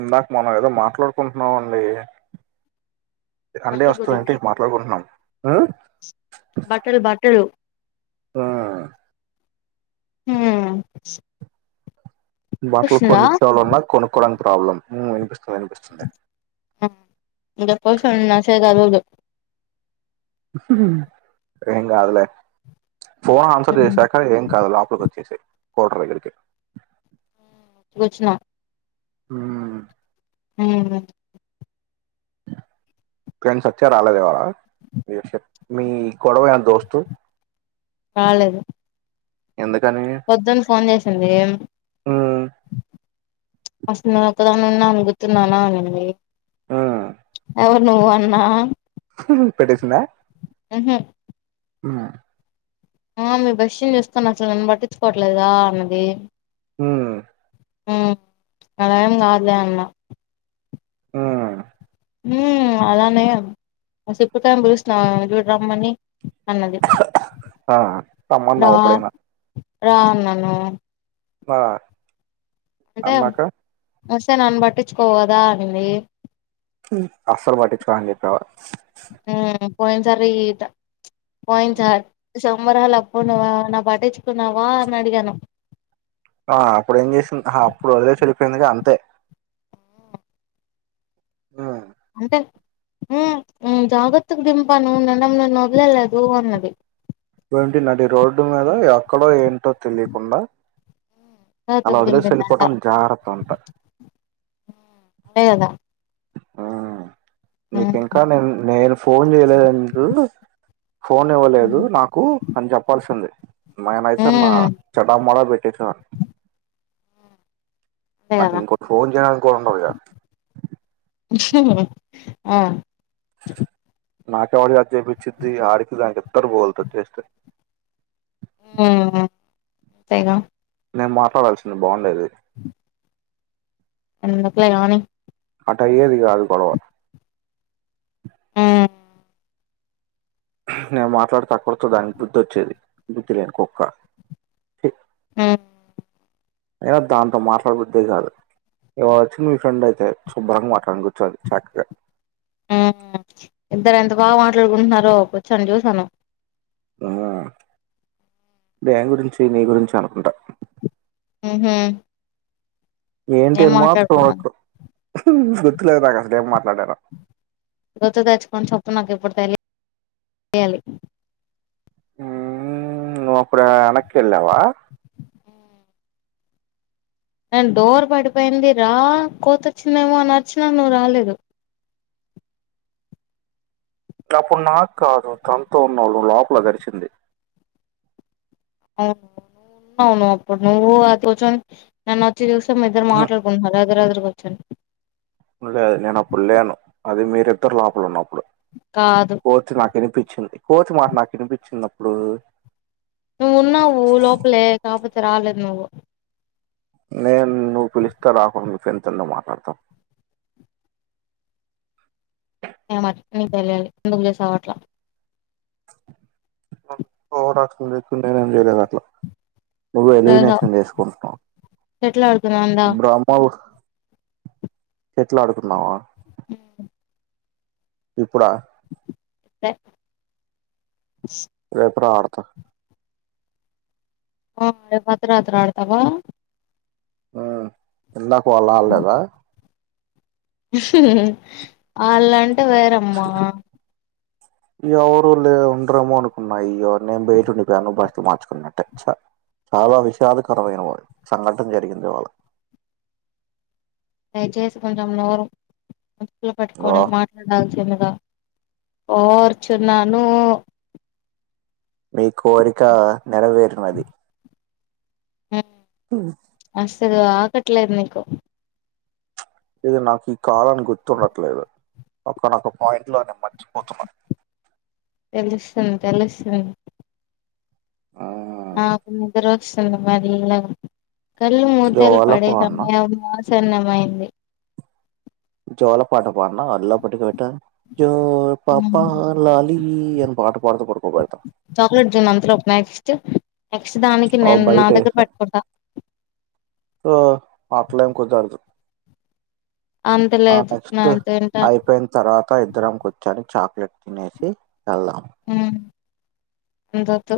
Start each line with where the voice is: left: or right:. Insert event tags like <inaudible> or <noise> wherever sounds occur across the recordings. right: ఇందాక మనం ఏదో మాట్లాడుకుంటున్నామండి అండే
left: బట్టల గురించి
right: వస్తుందింటే మట్లాకుంటున్నాం ఆ
left: బట్టలు బట్టలు
right: ఆ
left: మ్
right: బట్టలు కొనిచ్చేవాళ్ళున్నా కొనుక్కవడానికి ప్రాబ్లం మ్ అనిపిస్త్ నూపిస్తుందా
left: <unintelligible> <unintelligible>
right: ఎం గాదులే ఫోన్ ఆన్సర్ చేసాక ఏం కాదు లోపలికి వచ్చేసేయి కోర్టర్ దగ్గరికి ఏళ్ళు
left: వచ్చిన
right: హుమ్
left: ఉమ్
right: కెంస్ అక్చ రాలేదెవలా మీ కొడవయ దోస్తు ఎందుకని
left: పొద్దుని ఫోన్ చేసింది
right: ఉమ్
left: అసలు ఒకదానిన్న అణగుతున్నానా అంది అవు నువు అన్నా
right: పెట్టేసింద
left: ఉహు
right: ఆ
left: ఆ మీ బస్ని చూస్తాను అసలు నన్ను పట్టించుకోవట్లేదుగా అన్నది
right: హ
left: అలాం కాదు లే అన్న
right: ఆ
left: అలానే సిప్పుతం పిరుస్తుిన చూడ రమ్మని అన్నది
right: ఆ సమ్మన్నా అప్పుడేనా
left: రాను
right: ఆ అన్నాక
left: వస్తే నన్ను పట్టించుకోవగద అనింది
right: అసర్ పట్టించుకోను అని చెప్పావా
left: పోయినాసారి ఈ పోయినాసారి సంబరాాలు అప్పున్నావా నా పట్టించుకున్నావా అని అడిగాను
right: ఆ అప్పుడు ఏం చేసింది అప్పుడు అదే చలి ఎందుకు అంతే ఆ
left: అంటే ఉ జాగ్రత్తగ దింపాను మేడం నేను వదిలేయ లేదు అన్నది
right: ఏంటి నడి రోడ్డు మీద ఎక్కడో ఏంటో తెలియకుండా అలా
left: జాగ్రత్తకు
right: వదిలేసి
left: దింపిందంట
right: వెళ్ళిపోవటం జాగ్రత్త అంట
left: అదే కదా
right: ఆ నీకు
left: ఉమ్
right: ఇంకా నేను నేను ఫోన్ చేయలేదు నీకు ఫోన్ ఇవ్వలేదు
left: ఉమ్
right: నాకు అని చెప్పాల్సింది మన్యి సార్ నా చటామాడ బట్ ఎస <unintelligible>
left: అంతే
right: నాకు
left: కదా
right: ఇంకోక ఫోన్ చేయడానికి కూడ ఉండదుగ
left: <unintelligible> ఆ
right: నాకెవరి చేత జేపిచ్చిద్ధి ఆడికి దానికి ఇద్దరికి పగుల్తది చేస్తే
left: అంతే గా
right: నేను మాట్లాడాల్సింది బాగుం డేది
left: ఎందుకు లే గాని
right: అట్ట అయ్యేది కాదు గొడవ
left: ఉమ్
right: నేను మాట్లాడితే కొడత దానికి బుద్ధి వచ్చేది బుద్ధి లేని కుక్క
left: ఆ
right: అయినా దాంతో మాట్లాడబుద్దే కాదు ఇవాళ వచ్చిన మీ ఫ్రెండ్ అయితే శుభ్రంగా మాట్లాడాను కూర్చొని చక్కగా
left: ఉ ఇద్దరు ఎంత బాగా మాట్లాడుకుంటున్నారో కూర్చోని చూసాను
right: ఆ దేని గురించి నీ గురించి అనుకుంట
left: ఉ హ్
right: ఏంటి అని మాత్రం అడక్కు హ్ హ్ గుర్తులేదు నాకు అసలేం మాట్లాడానో
left: గుర్తు తెచ్చుకొని చెప్పు నాకు ఇప్పుడు తెలియాలి
right: ఊ నువ్వు అప్పుడు ఎనకెళ్ళావా
left: నేను డోర్ పడిపోయింది రా కోతి వచ్చిందేమో అని అరిచినా నువ్వు రాలేదు
right: అప్పుడు నాక్కాదు తనతో ఉన్నావ్ నువ్వు లోపల అది అరిచింది.
left: అవును నువ్వు ఉన్నావ్ నువ్వు అప్పుడు నువ్వు అది కూచొని నేను వచ్చి చూస్తే మీ ఇద్దరు
right: ఉహుం,
left: మాట్లాడుకుంటున్నారు ఎదురు ఎదురుగా. చే <inaudible>
right: లేదు నేను అప్పుడు లేను అది మీర్ ఇద్దరు లోపలున్నం అప్పుడు
left: కాదు
right: కోతి నాకు వినిపిచ్చింది. కోతి మాట నాకు వినిపిచ్చింది అప్పుడు
left: నువ్వు ఉన్నావు లోపలే కాకపోతే. తే రాలేదునువ్వు.
right: నేను నువ్వు పిలిస్తే రాకుండ ఫ్రెండ్ తో ఎందుకు మాట్లాడుతా.
left: ఏమట్ <inaudible> నీకు తెలియాలి ఎందుకు చేసావ్ అట్లా.
right: ఓవర్ యాక్షన్ చేస్తుంటే నేన్ చేయలేను అట్లా నువ్వు
left: చేసావ్
right: ఎలిమినేషన్ చేసుకుంటునావ్
left: షెటిల్ ఆడుకుందాం దా
right: బ్రహ్మవ్ షటిల్ ఆడుకుందామా.
left: ఉమ్
right: ఇప్పుడా.
left: <inaudible>
right: రేపు రా ఆడతా.
left: ఆ అర్ధరాత్రి ఆడతావా.
right: ఆ ఇందాక వాల్ అల్ లేదా
left: హ్ హ్ హ్ అల వేరమ్మ
right: ఎవరు లే ఉండరేమో అనుకున్నా. నేను బయటుండిపోయాను బట్టలు మార్చుకున్నట్టే చ చాలా విషాదకరమైన వా సంఘటన జరిగింది ఈ వాళ.
left: దయచేసి కొంచెం నోరు. <unintelligible>
right: ఓ
left: పట్టుకొని మాట్లాడాల్సింది ఓర్ చున్నానూ
right: మీ కోరికా నెరవేరినది. తాహ్
left: ఇదిగో ఆగట్లేదు నీకు.
right: ఇది నాకు ఈ కాలాం గుర్తుండట్లేదు. ఒకానొక పాయింట్ లోనే మర్చిపోతున్నా.
left: తెలుస్తుంది తెలుస్తుంది.
right: ఆ
left: ఆ ముగ్గరు వస్తున్లు మెల్లగ. కళ్ళు మూతల్
right: జోల
left: పడే
right: పోన్న
left: సమయానా. సన్నమైంది.
right: జోలపాట పాడ్నా మల్లప్పటికి పెట్టా. జో పాపా లాలీ అన్ పాట పాడుతు పడుకోబెడతా.
left: చ నెక్స్ట్ దానికి
right: ఓ
left: నేన్ నా దగ్గర పెట్టుకుంటా.
right: పూ అట్లేం కుదరదు.
left: అంత
right: ఆ
left: లేదు
right: నెక్స్ట్
left: నేను తింటా
right: అయిపోయిన తర్వాత ఇద్దరం కూర్చొని చాక్లెట్ తినేసి. వెళ్దాం
left: హ్మ ఇంకొద్దు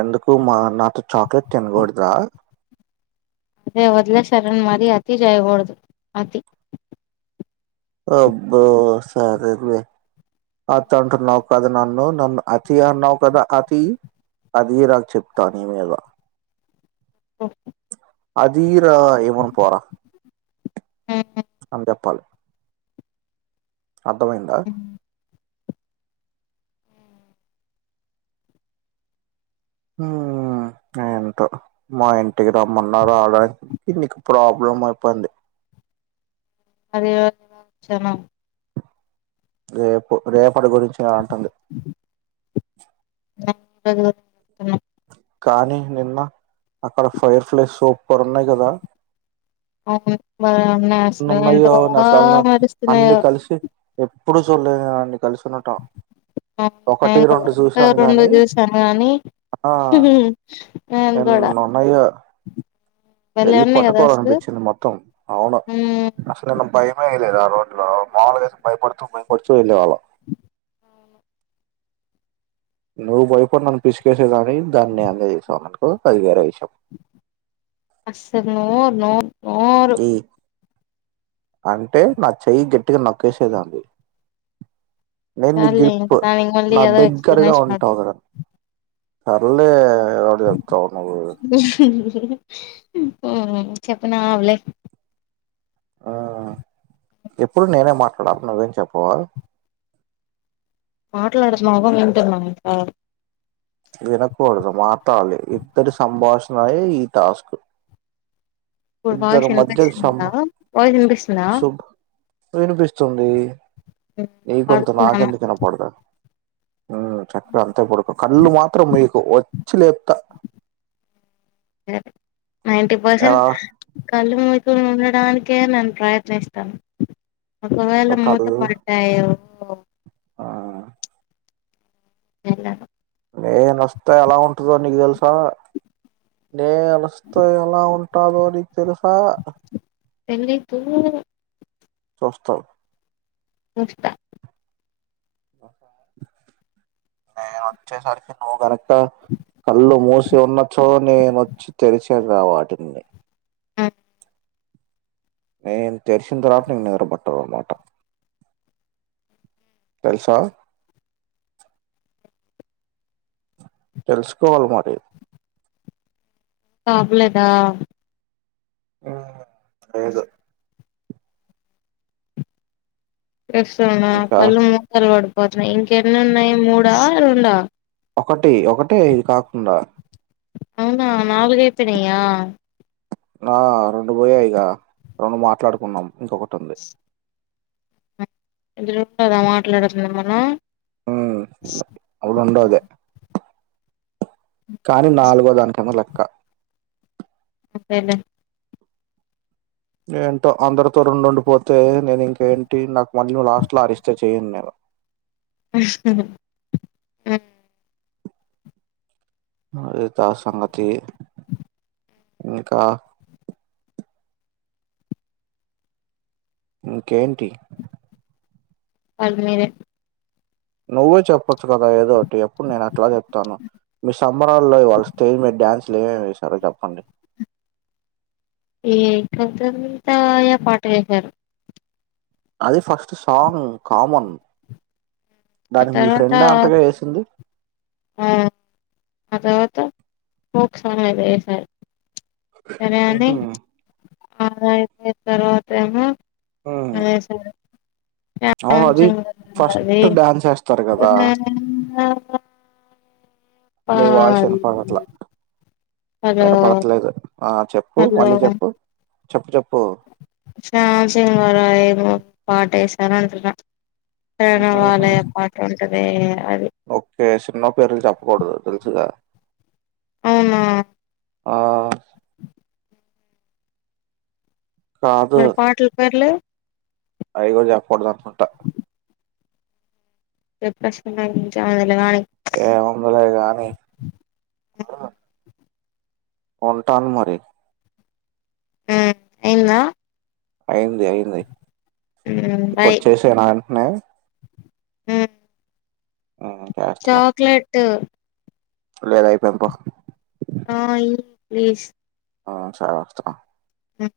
right: ఎందుకు మా నాతో చాక్లెట్ తినకూడదా.
left: అదే వదిలేశార్రన్ మరీ అతి చేయకూడదు. అతి
right: అబ్బో సరేలే. అతి అంటున్నావు కదా నన్ను. నన్ను అతీ అన్నావు కదా అతీ. అదీరాకు చెప్తా నీ మీద. అదీ ఆ ఇవ్వను పోరా. అని చెప్పాలి. అర్ధమైందా ఏంటో మా ఇంటికి రమ్మన్నా రావడానికి నీకు ప్రాబ్లం అయిపోయింది
left: మరివచ్చనం
right: రేపు రేపటి గురించి నేను అంటుంది కానీ నిన్న అక్కడ ఫైర్ ఫ్లై సూపర్ ఉన్నాయి కదా
left: అవును బ న అసలు ఎంత
right: ఎన్నున్నాయో
left: బా
right: అసలు అన్ని
left: మరుస్తున్నాయో <inaudible>
right: కలిసి ఎప్పుడు చూడలేదు కదా అండి.
left: నేను
right: రెండు
left: కూడా
right: చూసాను
left: రెండు
right: గాని
left: చూసాను కానీ.
right: ఆ
left: నేను కూడా
right: ఎన్నున్నాయో
left: భలే
right: వెళ్ళి
left: ఉన్నాయి కదా అసలు
right: పట్టుకోవాలనిపించింది మొత్తం. అవును
left: మ్మ్
right: అసలే నాక్ భయం. ఆ ఎయలేదు రా రోడ్లో మాములుగయితే భయపడుతూ భయపడుతూ వెళ్ళే వాళ్ళం. నువ్వు బయపడి నన్ను పిసికేసేదాని దాన్ని అందజేసామనుకో అధికార విషాం
left: అస్సలు నోరు నోరు
right: అ అంటే నా చెయ్యి గట్టిగా నొక్కేసేదానివి నేను నీ
left: చాల్లే ఇంక
right: గ్రిప్
left: దానికి మళ్ళీ
right: నా
left: ఏదో
right: దగ్గరగా
left: ఎక్స్ప్లనేషన్
right: ఉంటావు
left: ఒకటి
right: కదా సరలే ఏదోడు చెప్తావ నువ్వు
left: చెప్పనా అలే
right: ఆ ఎప్పుడు నేనే మాట్లాడాలి నువ్వేం చెప్పవా
left: మాట్లాడతనవ్ గా వింటున
right: వినకూడదు మాట్లాడాలి ఇద్దరి సంభాషణయ ఈ టాస్క్
left: ఇప్పుడు
right: ఇద్దరి
left: వాయిస్
right: మధ్య సం
left: ఎనిపిస్తుందా వాయిస్ ఎనిపిస్తుందా
right: శుభ్ వినిపిస్తుంది నీ గొంతు
left: పడుకున్నాను
right: నాకెందుకు వినపడదా చక్కగా అంతా పడుకు కళ్ళు మాత్రం ముయ్యకు వచ్చి లేపుతా
left: అ నైన్టి
right: ఎలా
left: పర్సెంట్ కళ్ళు ము ఉండడానికే నేను ప్రయత్నిస్తాను ఒకవేళ
right: నువ్వు
left: మూత
right: కళ్ళు
left: పడ్డాయ ఆ
right: ఆ
left: ఇ
right: నేను వస్తా ఎలా ఉంటుందో నీకు తెలుసా నే వేస్తే ఎలా ఉంటాదో నీకు తెలుస స
left: తేలీదు
right: చూస్తావు
left: ఇస్తా
right: బసా నేను వచ్చేసరికి నువ్వు కనుక కళ్ళు మూసి ఉన్న చో నేనొచ్చి తెరిచింది రా వాటిని
left: ఆ
right: నేను తెలిసిన తర్వాత నీను నిద్ర పట్టదు అన్నమాట తెలుసా తెలుసుకొవాలి మరి
left: కాబ్లెదా
right: ఉమ్ లేదు
left: లేస్తున్నా
right: ఇంకా
left: కళ్ళు మూసుకొన్ పడు పోతునాయి ఇంక ఎన్ని ఉన్నాయి మూడా రెండా
right: ఒకటి ఒకటే కాకుండ
left: తివిినయా
right: ఆ రెండు పోయాయిక రెండు మాట్లాడుకున్నాం ఇంకొకటి ఉంది
left: ఎదురుక్కదా మాట్లాడుతున్నాం మనం
right: అ అప్పుడు ఉండాదే కాని నాలుగో దానికేమో లెక్క
left: అంతేలే
right: ఏంటో అందరితో రెండుండిపోతే నేను ఇంకేంటి నాకు మళ్ళీ లాస్ట్లా అరిస్తే చేయి నేను
left: ఉహ్ హ్
right: అదిత సంగతి ఇంకా ఇంకేంటి
left: అద్ మీరె
right: నువ్వే చెప్పచ్చు కదా ఏదో ఒకటి అప్పుడు నేను అట్లా చెప్తాను మీ సంబరాల్లో ఇవాళ స్టేజ్ మీద డ్యాన్సులు ఎవేమి చేశారో చెప్పండి
left: ఏ కొంతం తాయ పాట వేశారు
right: అది ఫస్ట్ సాంగ్ కామన్
left: ఆ
right: దానికి మీ
left: తర్వాత
right: ఫ్రెండ్ అంటెగా వేసింది
left: ఆ ఆ తర్వత ఫోక్ సాంగ్ ఎదో వేసారు
right: ఉహు
left: అల అయితే తర్వాత ఏమో అదే సిండు
right: అవును అది
left: రాంజం కాకుండా అవె
right: ఫస్ట్ డాన్స్ వేస్తారు కదా
left: <unintelligible>
right: నీ వాయిస్ వినపడట్ల
left: హలో
right: వినపడట్లేదు ఆ చెప్పు మళ్ళీ చెప్పు చెప్పు చెప్
left: శాసింగ్ గద ఏదోకటి పాటే తానాంతటిగ ప్రనా వలయ పాట అదే అ
right: ఓకే సినిమా పేర్లు చెప్పకూడదు తెలుసుగా
left: అవునా
right: ఆ కాదు
left: మరి పాటల పేర్లు
right: అవి గుడ చెప్పకూడదు అనుకుంటా
left: రేప్ ప్రశ్న కాడ్నుంచి ఆడదమానే
right: ఏముందిలే గానీ ఉంటన్ మరి
left: హుమ్ ఐందా
right: అయిన్ ది అయింది
left: ఉమ్
right: ఇప్పుడు చేసే న న్య
left: ఉ
right: ఉమ్ చేస్తున్న
left: ట్
right: లేదు అయిపోయింది పో
left: ఆ ఇవ్ ప్లీస్
right: ఆ సరే వస్తన్న
left: హుమ్